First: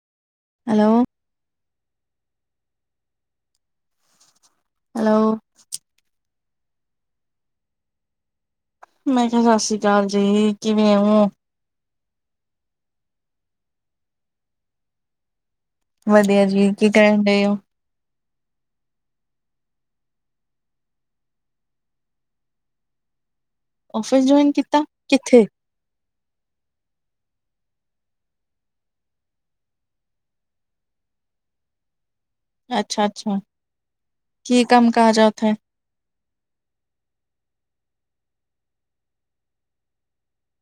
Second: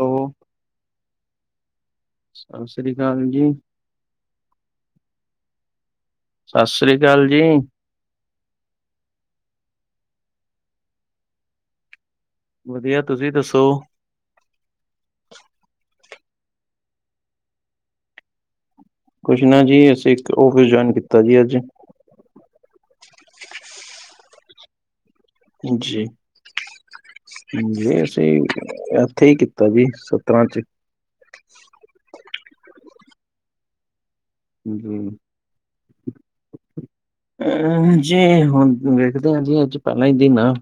ਔ ਹੈਲੋ। ਸਸ ਸ੍ਰੀ ਕਾਲ ਜੀ। ਹੈਲੋ। ਸਸ ਸ੍ਰੀ ਕਾਲ ਜੀ। ਮੈਂ ਕਿਆ ਸਸ ਸ੍ਰੀ ਅਕਾਲ ਜੀ। ਕਿਵੇਂ ਔ? ਵਧੀਆ। ਤੁਸੀਂ ਦੱਸੋ? ਵਧੀਆ ਜੀ। ਕੀ ਕੈਨ ਡੇ ਔ। ਕੁਛ ਨਾ ਜੀ ਅਸੀ ਇੱਕ ਆਫਿਸ ਜੁਆਇਨ ਕੀਤਾ ਜੀ ਅੱਜ। ਔਫਿਸ ਜੁਆਇਨ ਕੀਤਾ, ਕਿੱਥੇ? ਹੁਜੇ ਹੂ ਸੀ ਕਹਿ ਰਿਹਾ ਉੱਥੇ ਕੀਤਾ ਸਤਰਾਂ ਚ ਅੱਛਾ- ਅੱਛਾ। ਜੀ ਅਹ ਜੇ ਹੁਣ ਵੇਖਦੇ ਹੈ ਜੀ ਅੱਜ ਪਹਿਲਾਂ ਹੀ ਦਿਨ ਆ।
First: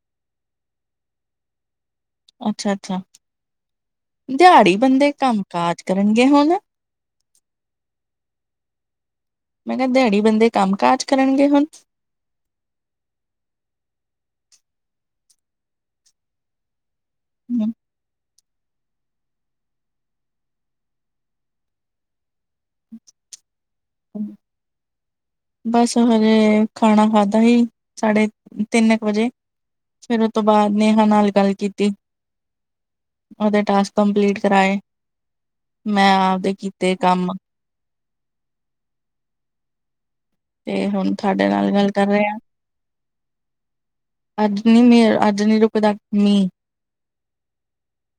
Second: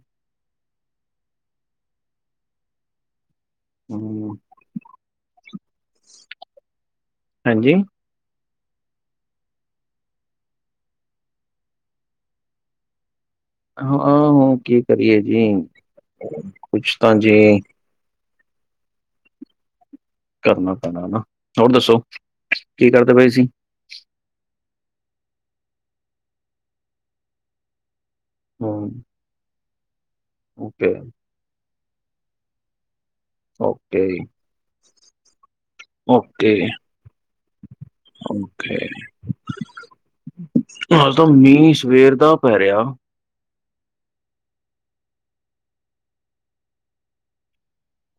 ਅੱਛਾ, ਅੱਛਾ ਹੂੰ। ਦਿਹਾੜੀ ਬੰਦੇ ਕੰਮ ਕਾਜ ਕਰਨਗੇ ਹੁਣ। ਹਾਂਜੀ। ਮੈਂ ਕਿਆ ਦਿਆੜੀ ਬੰਦੇ ਕੰਮ ਕਾਜ ਕਰਨਗੇ ਹੁਣ। ਹਾਂ, ਆਹੋ। ਕੀ ਕਰੀਏ ਜੀ, ਕੁਛ ਤਾਂ ਜੀ ਕਰਨਾ ਪੈਣਾ ਹਨਾ ਹੋਰ ਦੱਸੋ ਕੀ ਕਰਦੇ ਪਏ ਸੀ। ਬਸ ਹਜੇ ਖਾਣਾ ਖਾਧਾ ਸੀ ਸਾਢੇ ਤਿੰਨ ਹੂੰ, ਕੁ ਵਜੇ ਫਿਰ ਉਸ ਤੋਂ ਬਾਅਦ ਓਕੇ, ਨੇਹਾ ਨਾਲ ਗੱਲ ਕੀਤੀ। ਉਹਦੇ ਟਾਸਕ ਓਕੇ। ਕੰਪਲੀਟ ਕਰਵਾਏ ਮੈਂ ਆਪਦੇ ਓਕੇ, ਕੀਤੇ ਕੰਮ ਓਕੇ ਤੇ ਹੁਣ ਆਦਮ ਤੁਹਾਡੇ ਨਾਲ ਮੀਂਹ ਗੱਲ ਕਰ ਸਵੇਰ ਰਹੇ ਦਾ ਪੈ ਰਿਹਾ। ਅੱਜ ਨੀ ਮੇ ਅੱਜ ਨੀ ਰੁਕਦਾ ਮੀਂਹ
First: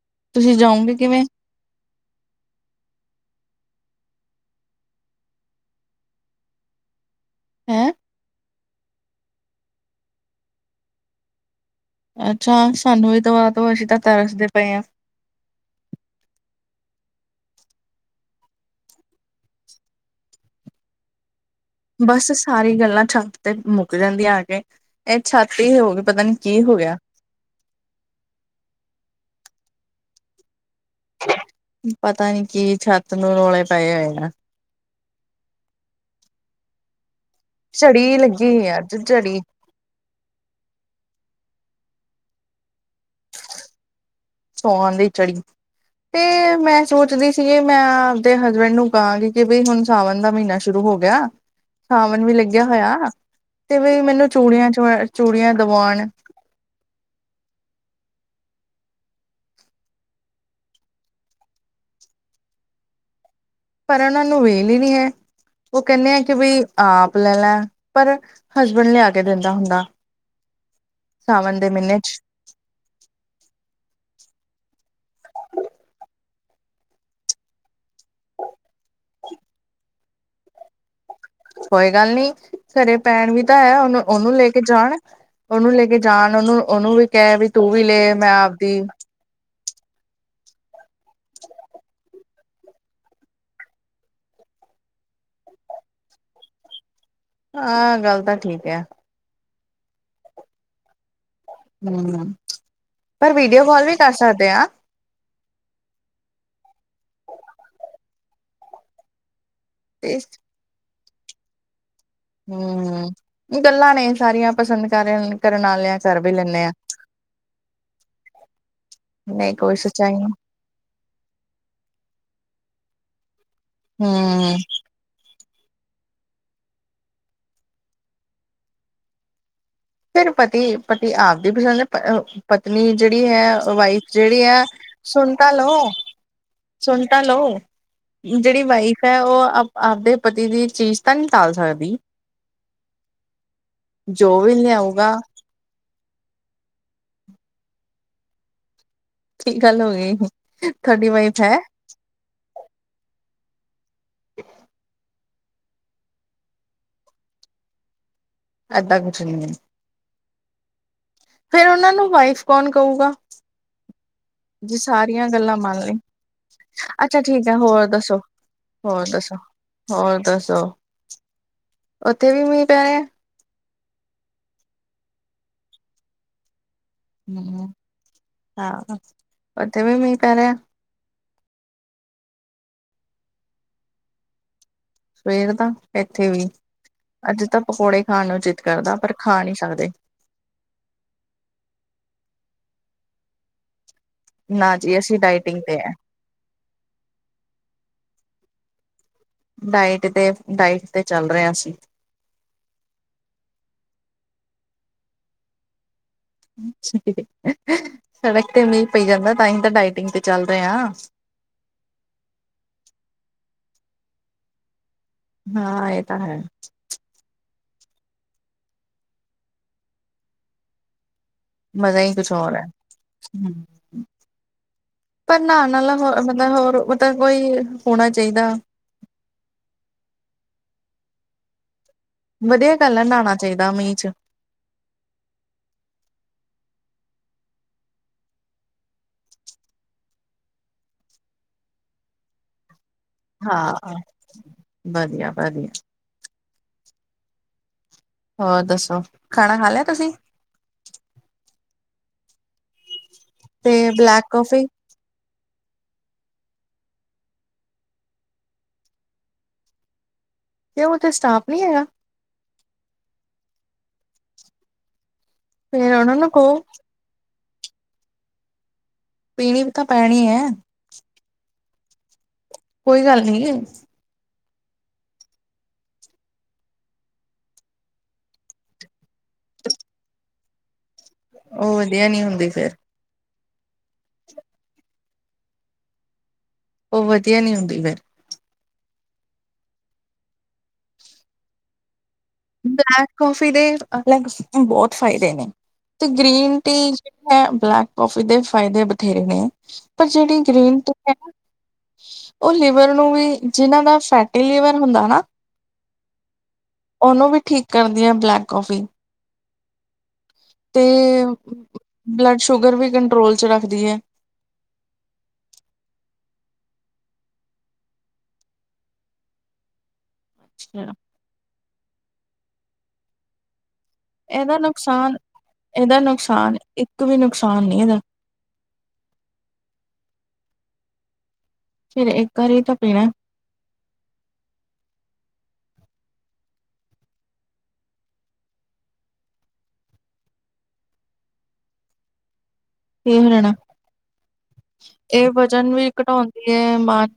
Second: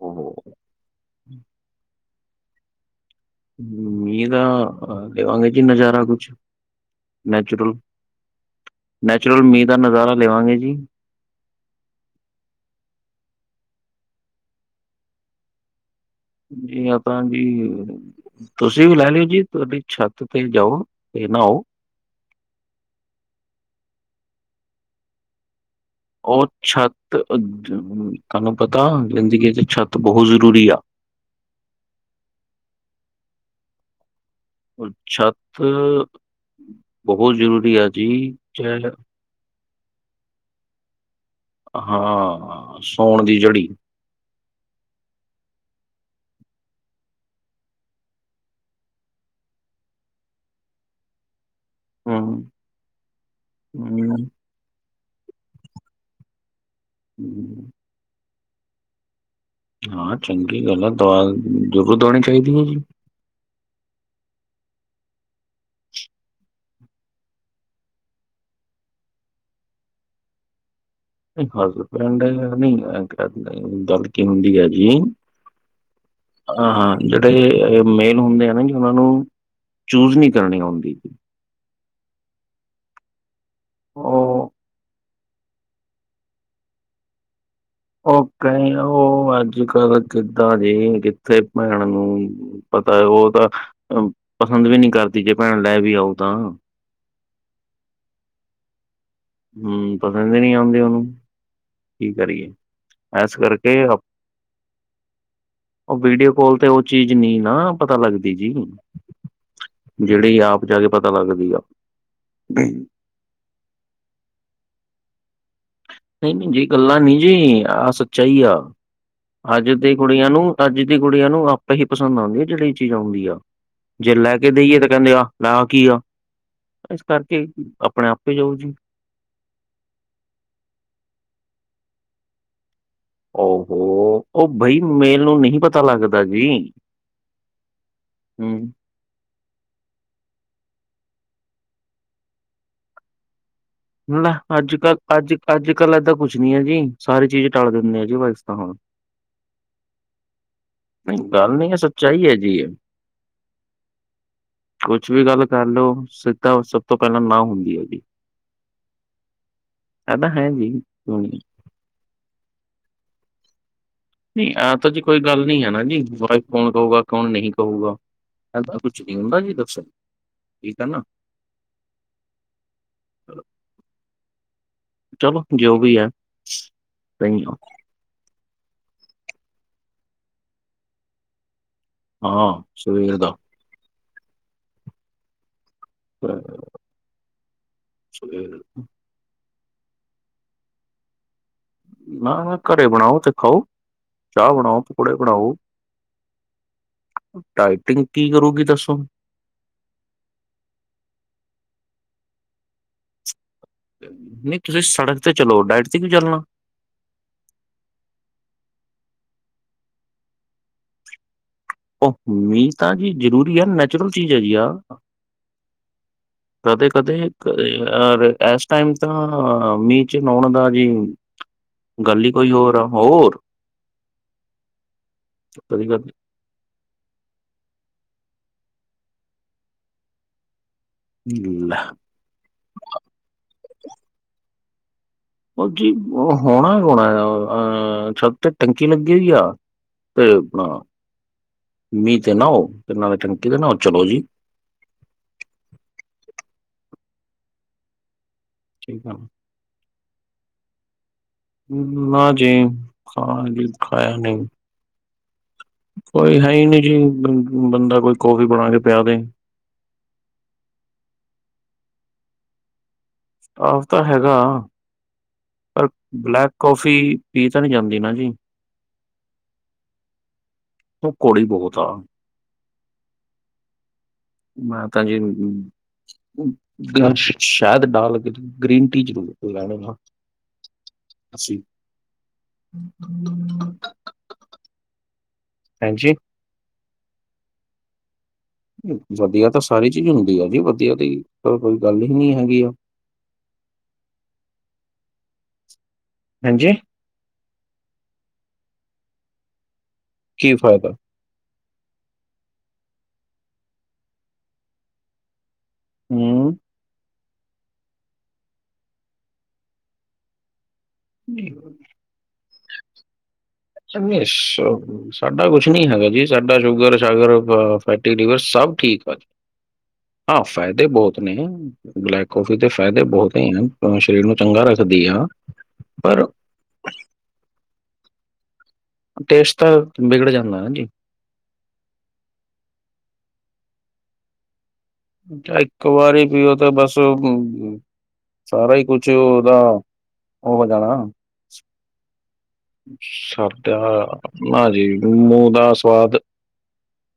ਹੂ,,, ਤੁਸੀਂ ਜਾਓਗੇ ਕਿਵੇਂ ਮੀਂਹ ਦਾ ਲਿਆਂਗੇ ਨਜ਼ਾਰਾ ਕੁਛ ਨੈਚੁਰਲ, ਹੈਂ ਨੈਚੁਰਲ ਮੀਂਹ ਦਾ ਨਜ਼ਾਰਾ ਲਵਾਂਗੇ ਜੀ ਅੱਛਾ, ਸਾਨੂੰ ਵੀ ਦਵਾ ਦੋ ਅਸੀਂ ਤਾਂ ਤਰਸਦੇ ਪਏ ਹਾਂ ਜੀ ਆਪਾਂ ਜੀ ਤੁਸੀਂ ਵੀ ਲੈ ਲਿਓ ਜੀ ਤੁਹਾਡੀ ਛੱਤ ਤੇ ਜਾਓ ਤੇ ਨਹਾਓ ਬਸ ਸਾਰੀ ਗੱਲਾਂ ਛੱਤ ਤੇ ਮੁੱਕ ਜਾਂਦੀਆਂ ਆ! ਕੇ ਇਹ ਛੱਤ ਹੀ ਹੋ! ਪਤਾ ਨੀ ਉਹ ਕੀ ਹੋ ਛੱਤ ਗਿਆ ਤੁਹਾਨੂੰ ਪਤਾ ਜ਼ਿੰਦਗੀ ਚ ਛੱਤ ਬਹੁਤ ਜ਼ਰੂਰੀ ਆ! ਪਤਾ ਨੀ ਕੀ ਛੱਤ ਨੂੰ ਰੌਲੇ ਪਏ ਹੋਏ ਆ! ਛੱਤ ਬਹੁਤ ਜ਼ਰੂਰੀ ਆ ਜੀ ਝੜੀ ਲੱਗੀ ਹੋਈ ਆ ਚ ਅੱਜ ਝੜੀ ਹਾਂ ਸੌਣ ਦੀ ਝੜੀ ਸੌਣ ਦੀ ਚੜੀ ਤੇ ਮੈਂ ਸੋਚਦੀ ਸੀਗੀ ਮੈਂ ਆਪਦੇ ਹਸਬੈਂਡ ਨੂੰ ਕਹਾਂਗੀ ਕਿ ਬਈ ਹੁਣ ਸਾਵਣ ਦਾ ਮਹੀਨਾ ਸ਼ੁਰੂ ਸ਼ੁਰੂ ਹੋ ਗਿਆ। ਸਾਵਣ ਵੀ ਹਮ ਲੱਗਿਆ ਹੋਇਆ ਤੇ ਵੀ ਹਮ ਮੈਨੂੰ ਚੂੜੀਆਂ ਚ, ਚੂੜੀਆਂ ਦਵਾਉਣ ਹੂ,,, ਹਾਂ ਚੰਗੀ ਗੱਲ ਆ! ਦਵਾ ਜ਼ਰੂਰ ਦਵਾਉਣੀ ਚਾਹੀਦੀ ਹੈ ਜੀ ਪਰ ਉਹਨਾਂ ਨੂੰ ਵੇਲ ਹੀ ਨਹੀਂ ਹੈ। ਉਹ ਕਹਿੰਦੇ ਆ ਕਿ ਬਈ ਆਪ ਲੈ ਪਰ ਹਸਬੈਂਡ ਲਿਆ ਕੇ ਦਿੰਦਾ ਹੁੰਦਾ। [inaudible] ਸਾਵਨ ਦੇ ਮਹੀਨੇ ਚ ਹਸਬੈਂਡ ਨਹੀਂ ਤੜਕੇ ਹੁੰਦੀ ਹੈ ਜੀ ਹਾਂ ਹਾਂ ਜਿਹੜੇ ਮੇਲ ਹੁੰਦੇ ਆ! ਨਾ ਜੀ ਉਹਨਾਂ ਨੂੰ ਚੂਜ ਨਹੀਂ ਕਰਨੀ ਆਉਂਦੀ! ਕੋਈ ਗੱਲ ਨੀ ਘਰੇ ਭੈਣ ਵੀ ਤਾਂ ਹੈ ਉਹ ਉਹਨੂੰ ਲੈ ਕੇ ਜਾਣ ਉਹਨੂੰ ਲੈ ਕੇ ਜਾਣ ਉਹਨੂੰ ਉਹਨੂੰ ਵੀ ਕਹਿ ਵੀ ਤੂੰ ਵੀ ਲੈ ਉਹ ਮੈਂ ਕਈ ਆਪਦੀ ਉਹ ਅੱਜ ਕੱਲ ਕਿੱਦਾਂ ਜੇ ਕਿੱਥੇ ਭੈਣ ਨੂੰ ਪਤਾ ਉਹ ਤਾਂ ਪਸੰਦ ਵੀ ਨਹੀਂ ਕਰਦੀ ਜੇ ਭੈਣ ਲੈ ਵੀ ਆਉ ਤਾਂ ਹਾਂ ਗੱਲ ਤਾਂ ਠੀਕ ਆ ਹੂ ਪਸੰਦ ਨਹੀਂ ਆਉਂਦੀ ਉਹਨੂੰ ਕੀ ਹਮ ਕਰੀਏ ਪਰ ਇਸ ਵੀਡੀਓ ਕਰਕੇ! ਕਾਲ ਆ ਵੀ ਕਰ ਸਕਦੇ ਹਾਂ ਉਹ ਵੀਡੀਓ ਕੋਲ ਤੇ ਉਹ ਚੀਜ਼ ਨਹੀਂ ਨਾ ਪਤਾ ਲੱਗਦੀ ਜੀ ਤੇ ਜਿਹੜੀ ਆਪ ਜਾ ਕੇ ਪਤਾ ਲੱਗਦੀ ਆ ਹੂ, ਗੱਲਾਂ ਨੇ ਸਾਰੀਆਂ ਪਸੰਦ ਕਰ ਕਰਨ ਵਾਲਿਆ ਨਹੀਂ -ਨਹੀਂ ਜੇ ਗੱਲਾਂ ਨੀ ਜੀ ਆਹ ਸੱਚਾਈ ਹੀ ਆ ਨਹੀਂ ਅੱਜ ਕੋਈ ਦੇ ਸੱਚਾਈ ਕੁੜੀਆਂ ਨੂੰ ਅੱਜ ਦੀ ਕੁੜੀਆਂ ਨੂੰ ਆਪੇ ਹੀ ਪਸੰਦ ਆਉਂਦੀ! ਆ ਜਿਹੜੀ ਇਹ ਚੀਜ਼ ਆਉਂਦੀ ਆ ਜੇ ਲੈ ਕੇ ਨਹੀਂ ਹਮ ਦੇਈਏ ਤਾਂ ਕਹਿੰਦੇ ਆ ਨਾਮ ਕੀ ਆ ਇਸ ਕਰਕੇ ਆਪਣੇ ਆਪੇ ਜੁੜ ਜੂ ਫਿਰ ਪਤੀ -ਪਤੀ ਆਪਦੀ ਪਸੰਦ ਹੈ ਪਤਨੀ ਜਿਹੜੀ ਹੈ ਵਾਈਫ ਓਹੋ ਜਿਹੜੀ ਉਹ ਹੈ ਬਈ ਮੇਲ ਸੁਣ ਨੂੰ ਤਾਂ ਨਹੀਂ ਲਓ, ਪਤਾ ਲੱਗਦਾ ਜੀ ਸੁਣ ਤਾਂ ਲਓ ਜਿਹੜੀ ਹੂੰ। ਵਾਈਫ ਫਿਰ ਉਹ ਆਪਦੇ ਪਤੀ ਦੀ ਚੀਜ਼ ਤਾਂ ਨਹੀਂ ਟਾਲ ਸਕਦੀ ਜੋ ਵੀ ਅੱਜ ਕੱਲ ਲਿਆਊਗਾ ਅੱਜ -ਅੱਜ ਕੱਲ ਏਦਾਂ ਕੁੱਛ ਹੈ ਜੀ, ਸਾਰੇ ਚੀਜ਼ ਟਾਲ ਦਿੰਦੇ ਆ ਜੀ ਵਾਪਸ ਤਾਂ ਹੁਣ ਕੀ ਗੱਲ ਹੋ ਗਈ ਤੁਹਾਡੀ ਵਾਈਫ ਗੱਲ ਨੀ ਹੈ ਸੱਚਾਈ ਹੈ ਜੀ, ਕੁਛ ਵੀ ਗੱਲ ਕਰ ਲਓ, ਸਿੱਧਾ ਸਭ ਤੋਂ ਪਹਿਲਾਂ ਨਾ ਹੁੰਦੀ ਹੈਗੀ ਜੀ ਏਦਾ ਕੁਛ ਨਹੀਂ ਐਦਾ ਹੈ ਨੀ ਸੁਣੀ ਫੇਰ ਉਹਨਾਂ ਨੂੰ ਵਾਈਫ ਕੌਣ ਕਹੂਗਾ ਨਹੀਂ ਐ ਜੀ ਤਾਂ ਕੋਈ ਸਾਰੀਆਂ ਗੱਲ ਗੱਲਾਂ ਨਹੀਂ ਹੈ ਮੰਨ ਨਾ ਲਈ, ਜੀ ਵਾਈਫ ਕੌਣ ਕਹੂਗਾ ਅੱਛਾ ਕੌਣ ਠੀਕ ਨਹੀਂ ਹੈ ਹੋਰ ਕਹੂਗਾ ਦੱਸੋ ਐਦਾਂ ਕੁਛ ਹੋਰ ਨਹੀਂ ਦੱਸੋ, ਹੁੰਦਾ ਜੀ ਹੋਰ ਦੱਸੋ ਠੀਕ ਹੈ ਨਾ ਉੱਥੇ ਵੀ ਮੀਂਹ ਪੈ ਰਹੇ ਆ ਚਲੋ ਜੋ ਵੀ ਹੈ ਸਹੀ ਆ ਹ ਹਹ ਓਥੇ ਵੀ ਮੀਂਹ ਪੈ ਰਿਹਾ। ਹਾਂ, ਸਵੇਰ ਦਾ। ਸਵੇਰ ਦਾ, ਇੱਥੇ ਅ, ਵੀ, ਅੱਜ ਤਾਂ ਪਕੌੜੇ ਖਾਣ ਨੂੰ ਸਵੇਰ ਚਿੱਤ ਕਰਦਾ ਪਰ ਖਾ ਨੀ ਸਕਦੇ। ਨਾ- ਨਾ ਘਰੇ ਬਣਾਓ ਤੇ ਖਾਓ, ਚਾਹ ਨਾ ਬਣਾਓ, ਜੀ ਪਕੌੜੇ ਅਸੀਂ ਬਣਾਓ। ਡਾਇਟਿੰਗ ਤੇ ਹੈ ਡਾਈਟਿੰਗ ਕੀ ਕਰੂਗੀ ਦੱਸੋ? ਡਾਇਟ ਤੇ, ਡਾਇਟ ਤੇ ਚੱਲ ਰਿਹਾ ਸੀ। ਨਹੀਂ ਤੁਸੀਂ ਸੜਕ ਤੇ ਚਲੋ ਡਾਇਟ ਤੇ ਕਿਉ ਚੱਲਣਾ। ਸ ਸੜਕ ਤੇ ਨਹੀ ਪਈ ਜਾਂਦਾ ਤਾਂਹੀ ਤਾਂ ਡਾਇਟਿੰਗ ਤੇ ਚੱਲ ਰਹੇ ਹਾਂ। ਉਹ ਮੀਂਹ ਤਾਂ ਜੀ ਜ਼ਰੂਰੀ ਐ, ਨੈਚੂਰਲ ਚੀਜ਼ ਆ ਜੀ ਆ। ਹਾਂ ਇਹ ਤਾਂ ਹੈ। ਕਦੇ-ਕਦੇ ਅ ਏਸ ਟਾਈਮ ਤਾਂ, ਮੀਂਹ ਚ ਨਾਉਣ ਦਾ ਵੀ। ਮਜ਼ਾ ਈ ਕੁਛ ਔਰ ਹੈ। ਪਰ ਨਹਾਉਣ ਕਦੇ ਨਾਲਾ ਕਦੇ ਹੋ ਮਤਲਬ ਹੋਰ ਮਤਲਬ ਕੋਈ ਹੋਣਾ ਚਾਹੀਦਾ। [unintelligible] [unintelligible] ਵਧੀਆ ਗੱਲ ਐ ਨਹਾਉਣਾ ਚਾਹੀਦਾ ਮੀਂਹ 'ਚ। ਉਹ ਜੀ ਹੋਣਾ -ਹੋਣਾ ਅ ਛੱਤ 'ਤੇ ਟੰਕੀ ਲੱਗੀ ਹੋਈ ਆ। ਤੇ ਆਪਣਾ ਮੀਂਹ 'ਚ ਨਹਾਓ। ਹਾਂ, ਵਧੀਆ-ਵਧੀਆ। ਹੋਰ ਦੱਸੋ, ਠੀਕ ਆ ਨਾ ਖਾਣਾ ਖਾ ਲਿਆ ਤੁਸੀਂ? ਨਾ ਜੀ, ਖਾਣਾ ਨੀ ਤੇ ਖਾਇਆ ਬਲੈਕ ਨਹੀਂ। ਕੌਫੀ ਕੋਈ ਹੈ ਈ ਨਈਂ ਜੀ, ਬੰਦਾ ਕੋਈ ਕੌਫੀ ਬਣਾ ਕੇ ਪਿਆ ਦੇ। ਕਿਉ ਉੱਥੇ ਸਟਾਫ਼ ਨੀ ਹੈਗਾ? ਸਟਾਫ ਤਾਂ ਹੈਗਾ ਪਰ ਫੇਰ ਉਹਨਾਂ ਨੂੰ ਕਹੋ ਬਲੈਕ-ਕੌਫੀ ਪੀ ਤਾਂ ਨੀ ਜਾਂਦੀ ਨਾ ਜੀ। ਪੀਣੀ ਵੀ ਤਾਂ ਪੈਣੀ ਐਂ। ਉਹ ਕੌੜੀ ਬਹੁਤ ਆ। ਕੋਈ ਗੱਲ ਨੀ। ਮੈਂ ਤਾਂ ਜੀ ਸ਼ ਸ਼ਾਇਦ ਡਾਲ ਕੇ ਗ੍ਰੀਨ ਟੀ ਲੈਣਾ [unintelligible] ਅਸੀਂ ਉਹ ਵਧੀਆ ਨੀ ਹੁੰਦੀ ਫਿਰ। ਹਾਂਜੀ! ਉਹ ਵਧੀਆ ਨੀ ਹੁੰਦੀ ਫਿਰ। ਵਧੀਆ ਤਾਂ ਸਾਰੀ ਚੀਜ਼ ਹੁੰਦੀ ਐ ਜੀ ਵਧੀਆ ਦੀ ਤਾਂ ਕੋਈ ਗੱਲ ਹੀ ਨੀ ਹੈਂਗੀ। ਬਲੈਕ ਕੌਫੀ ਦੇ ਅਲਗ ਬਹੁਤ ਫਾ਼ਇਦੇ ਨੇ ਤੇ ਗ੍ਰੀਨ ਟੀ ਹਾਂਜੀ ਇਥੇ ਬਲੈ਼ਕ ਕੌਫੀ ਦੇ ਫਾ਼ਇਦੇ ਬਥੇਰੇ ਨੇ ਪਰ ਜਿਹੜੀ ਕੀ ਗ੍ਰੀਨ ਫਾਇਦਾ ਟੀ ਉਹ ਲੀਵਰ ਨੂੰ ਵੀ, ਜਿਹਨਾਂ ਦਾ ਫੈਟੀ ਲੀਵਰ ਹੁੰਦਾ ਨਾ ਹਮ। ਉਹਨੂੰ ਵੀ ਠੀਕ ਕਰਦੀ ਆ ਬਲੈ਼ਕ ਕੌਫੀ। ਤੇ ਹਠ [unintelligible] ਬਲੱਡ ਸ਼ੂਗਰ ਵੀ ਕੰਟਰੋਲ 'ਚ ਰੱਖਦੀ ਹੈ। ਅੱਛਾ ਸਾਡਾ ਕੁਛ ਨੀ ਹੈਗਾ ਜੀ ਸਾਡਾ ਸ਼ੂਗਰ ਸ਼ਾਗਰ ਬ ਫੈਟੀ ਲੀਵਰ ਸਭ ਠੀਕ ਆ ਜੀ। ਹਾਂ ਫ਼ਾਇਦੇ ਬਹੁਤ ਨੇ ਬਲੈਕ ਕੌਫੀ ਦੇ ਫ਼ਾਇਦੇ ਬਹੁਤ ਨੇ। ਸ਼ਰੀਰ ਨੂੰ ਇਹਦਾ ਚੰਗਾ ਰੱਖਦੀ ਨੁਕਸਾਨ ਆ ਇਹਦਾ ਪਰ ਨੁਕਸਾਨ ਇੱਕ ਵੀ ਨੁਕਸਾਨ ਨੀ ਇਹਦਾ। ਟੇਸਟ ਵਿਗੜ ਜਾਂਦਾ ਨਾ ਜੀ। ਫੇਰ ਇੱਕ ਵਾਰੀ ਤਾਂ ਪੀਣਾ। ਇੱਕ ਵਾਰੀ ਪੀਓ ਤੇ ਬਸ ਮ ਸਾਰਾ ਈ ਕੁਛ ਉਹਦਾ ਉਹ ਹੋ ਜਾਣਾ। ਪੀ ਲੈਣਾ। ਸਾਡਾ ਨਾਜੀ ਇਹ ਮੂੰਹ ਦਾ ਵਜ਼ਨ ਵੀ ਸਵਾਦ ਘਟਾਉਂਦੀ ਹੈ ਮਾਨ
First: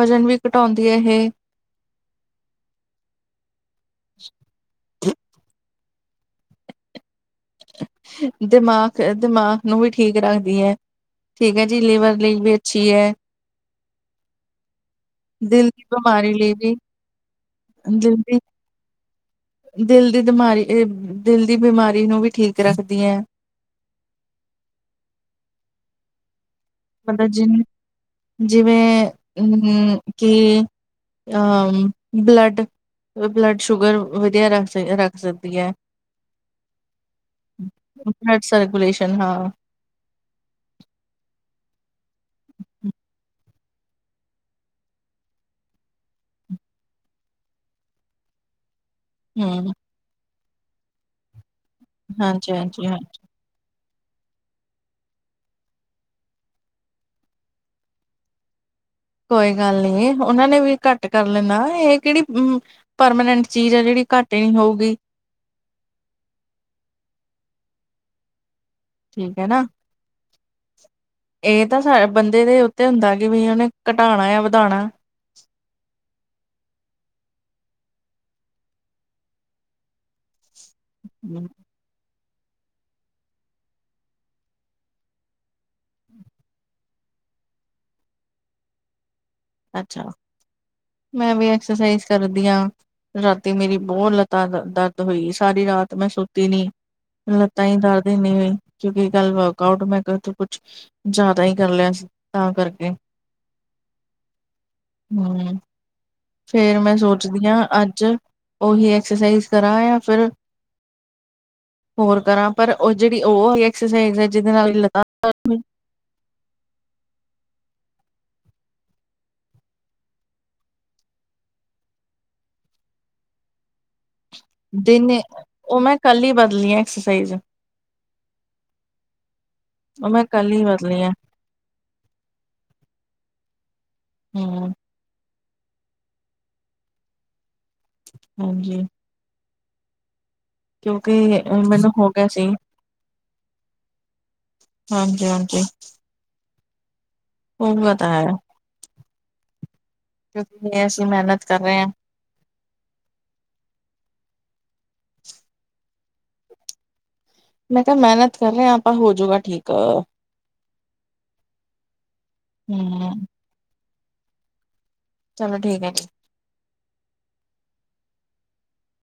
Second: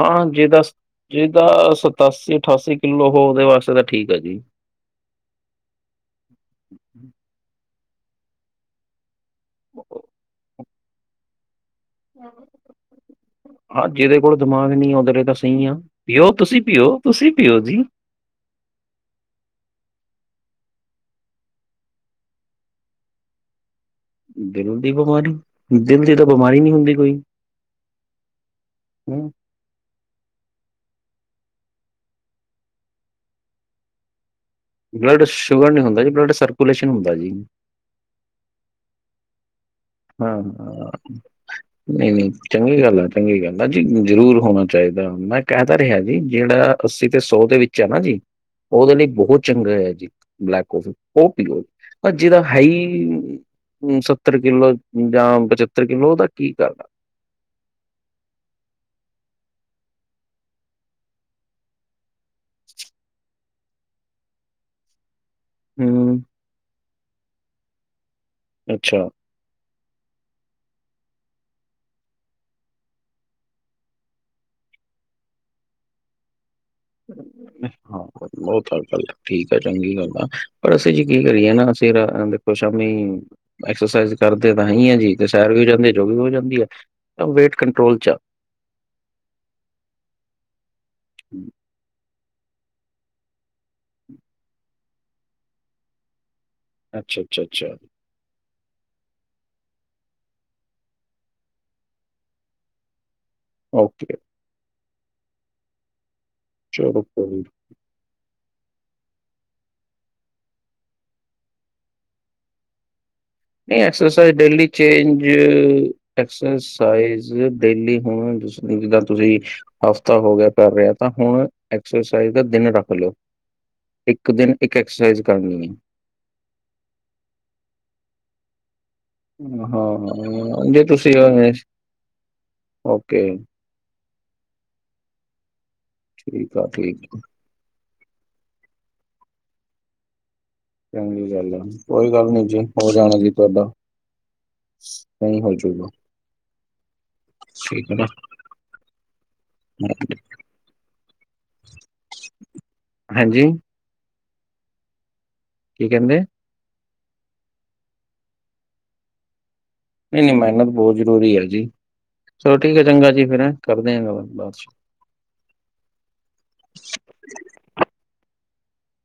ਹਾਂ ਵੀ ਜੇਹਦਾ ਘਟਾਉਂਦੀ ਹੈ ਇਹ ਜਿਹਦਾ ਸਤ ਸਤਾਸੀ-ਅਠਾਸੀ ਕਿੱਲੋ ਹੋ ਓਹਦੇ ਵਾਸਤੇ ਤੇ ਠੀਕ ਹੈ ਜੀ। ਦਿਮਾਗ ਦਿਮਾਗ ਨੂੰ ਵੀ ਠੀਕ ਰੱਖਦੀ ਐ। ਠੀਕ ਹੈ ਜੀ, ਲੀਵਰ ਲਈ ਵੀ ਅੱਛੀ ਐ। ਹਾਂ, ਜਿਦੇ ਕੋਲ ਦਿਮਾਗ ਨਹੀਂ ਉਦੇ ਲਈ ਤਾਂ ਸਹੀ ਦਿਲ ਆ। ਦੀ ਪੀਓ ਤੁਸੀਂ ਪੀਓ ਤੁਸੀਂ ਪੀਓ ਜੀ। ਜਿਲਦੀ [unintelligible] ਦਿਲ ਦੀ ਦਿਮਾਰੀ ਏ ਦਿਲ ਦੀ ਬਿਮਾਰੀ ਨੂੰ ਵੀ ਠੀਕ ਰੱਖਦੀ ਐ। ਦਿਲ ਦੀ ਬਿਮਾਰੀ ਦਿਲ ਦੀ ਤਾਂ ਬਿਮਾਰੀ ਨੀ ਹੁੰਦੀ। ਕੋਈ ਮਤਲਬ ਜਿਵ ਜਿਵੇਂ ਹੂੰ ਉਹੂੰ। ਕਿ ਅ ਬਲੱਡ ਬਲੱਡ ਸ਼ੂਗਰ ਵਧੀਆ ਰਾ ਬਲੱਡ ਸ਼ੂਗਰ ਨੀ ਹੁੰਦਾ ਜੀ ਬਲੱਡ ਸਰਕੂਲੇਸ਼ਨ ਹੁੰਦਾ ਜੀ। ਬਲਡ ਸਰਕੂਲੇਸ਼ਨ ਹਾਂ। ਹਾਂ ਹਾਂ। ਨਹੀਂ ਨਹੀਂ ਚੰਗੀ ਗੱਲ ਆ ਚੰਗੀ ਗੱਲ ਆ ਜੀ ਜ਼ਰੂਰ ਹੋਣਾ ਚਾਈਦਾ ਮੈਂ ਕਹਿ ਤਾ ਰਿਹਾ ਜੀ ਜੇੜਾ ਅੱਸੀ ਤੇ ਸੌ ਦੇ ਵਿੱਚ ਐ ਨਾ ਜੀ ਓਦੇ ਲਈ ਬਹੌਤ ਚੰਗਾ ਹਮ ਹੈ ਜੀ ਬਲੈਕ ਕੋਫੀ ਓਹ ਪੀਓ ਅ ਜਿਦਾ ਹਾਂਜੀ ਹਾਂਜੀ ਹੈਈ ਹਾਂ ਉਂ ਸੱਤਰ ਕਿੱਲੋ ਜਾਂ ਪਚੱਤਰ ਕਿੱਲੋ ਓਦਾ ਕੀ ਕਰ ਆ। ਕੋਈ ਗੱਲ ਨੀ ਏ ਓਹਨਾਂ ਨੇ ਵੀ ਘੱਟ ਕਰ ਲੈਣਾ ਏਹ ਕੇੜੀ ਉੰ ਪਰਮਾਨੈਂਟ ਚੀਜ਼ ਹੈ ਜੇੜੀ ਘੱਟ ਹੀ ਨੀ ਹੋਊਗੀ। ਹੂੰ। ਅੱਛਾ। ਠੀਕ ਹੈ ਨਾ। ਏਹ ਤਾਂ ਸਾਡ ਬੰਦੇ ਦੇ ਉੱਤੇ ਹੁੰਦੈ ਕਿ ਬਈ ਓਹਨੇ ਘਟਾਣਾ ਯਾ ਵਧਾਣਾ। ਹਾਂ, ਬੌਤ ਆਗੱਲ ਠੀਕ ਐ, ਚੰਗੀ ਗੱਲ ਆ, ਪਰ ਅਸੀਂ ਜੀ ਕੀ ਕਰੀਏ ਨਾ ਫਿਰ ਐ ਦੇਖੋ ਸਾ਼ਮੀ ਐਕਸਰਸਾਈਜ਼ ਕਰਦੇ ਤਾਂ ਹੈ ਈ ਆ ਜੀ ਤੇ ਸੈਰ ਜਾੰਦੇ ਜੋਗਿਗ ਹੋ ਜਾਂਦੀ ਆ, ਤਾ ਵੇਟ ਕੰਟਰੋਲ ਚ ਆ। ਅੱਛਾ, ਮੈਂ ਵੀ ਐਕਸਰਸਾਈਜ਼ ਕਰਦੀ ਆਂ। ਰਾਤੀ ਮੇਰੀ ਬੌਤ ਲਤਾ ਦਰਦ ਹੋਈ ਸਾਰੀ ਰਾਤ ਮੈਂ ਸੁੱਤੀ ਨੀ। ਅੱਛਾ ਅੱਛਾ ਲੱਤਾਂ ਅੱਛਾ ਹੀ ਦਰਦ ਇਨੀ ਹੋਈ ਕਿਉਂਕਿ ਕਲ ਵਰਕ ਆਊਟ ਮੈਂ ਕ ਤੇ ਕੁਛ ਜਾਦਾ ਹੀ ਕਰ ਲਿਆ ਸੀ ਤਾਂ ਕਰਕੇ। ਓਕੇ। ਹੂੰ, ਫੇਰ ਮੈਂ ਚਲੋ ਕੋਈ ਸੋਚਦੀ ਆਂ ਅੱਜ ਓਹੀ ਐਕਸਰਸਾਈਜ਼ ਕਰਾਂ ਯਾ ਫਿਰ ਹੋਰ ਕਰਾਂ। ਪਰ ਔ ਜੇੜੀ ਓਹ ਆਲੀ ਐਕਸਰਸਾਈਜ਼ ਹੈ ਜਿਦੇ ਨਾਲ ਲ ਆ ਯ ਐਕਸਰਸਾਈਜ਼ ਡੇਲੀ ਹੁਣ ਜਿੱਸਨੀ ਵੀ ਗੱਲ ਤੁਸੀਂ ਹਫ਼ਤਾ ਹੋ ਗਿਆ ਕਰ ਰਿਐ ਤਾਂ ਹੁਣ ਐਕਸਰਸਾਈਜ਼ ਦਾ ਦਿਨ ਰੱਖ ਲੋ। ਇੱਕ ਦਿਨ ਇੱਕ ਦਿਨ ਐਕਸਰਸਾਈਜ਼ ਕਰਨੀ ਏ। ਉਹ ਮੈਂ ਕੱਲ ਹੀ ਬਦਲੀ ਐ ਐਕਸਰਸਾਈਜ਼। ਹਾਂ ਉਹ ਮੈਂ ਕੱਲ ਹੀ ਹਾਂ, ਜੇ ਬਦਲੀ ਆ। ਤੁਸੀਂ ਅਵੇਂ ਓਕੇ। ਹੂੰ। ਠੀਕ ਆ ਠੀਕ। ਹਾਂਜੀ। ਕਿਉਂਕਿ ਚੰਗੀ ਗੱਲ ਅ ਆ ਮੈਨੂੰ ਹੋ ਕੋਈ ਗਿਆ ਗੱਲ ਨੀ ਸੀ ਜੀ ਹੋ ਜਾਣਾ ਜੀ ਤੁਹਾਡਾ। ਕਈ ਹੋ ਹਾਂਜੀ-ਹਾਂਜੀ ਜੁਗਾ। ਹੋਰ ਬਤਾ ਯਾ ਕੁਛ ਨੀ ਐਸੀਂ ਮੈਹਨਤ ਕਰ ਰੇ ਹੈ। ਹਾਂਜੀ। ਕੀ ਕੈੰਦੇ? ਮੈਂ ਕਿਆ ਮੈਹਨਤ ਕਰ ਰੇ ਆ ਆਪਾਂ ਹੋਜੂਗਾ ਠੀਕ। ਨਹੀਂ ਨਹੀਂ ਮੈਹਨਤ ਬੌਤ ਜ਼ਰੂਰੀ ਹੈ ਜੀ। ਚਲੋ ਠੀਕ ਹੈ, ਚੰਗਾ ਹੂੰ ਜੀ ਫਿਰ ਹੈਂ ਕਰਦੇ ਆ ਗ ਬਾਦ ਚ। ਚਲੋ ਠੀਕ ਹੈ ਜੀ।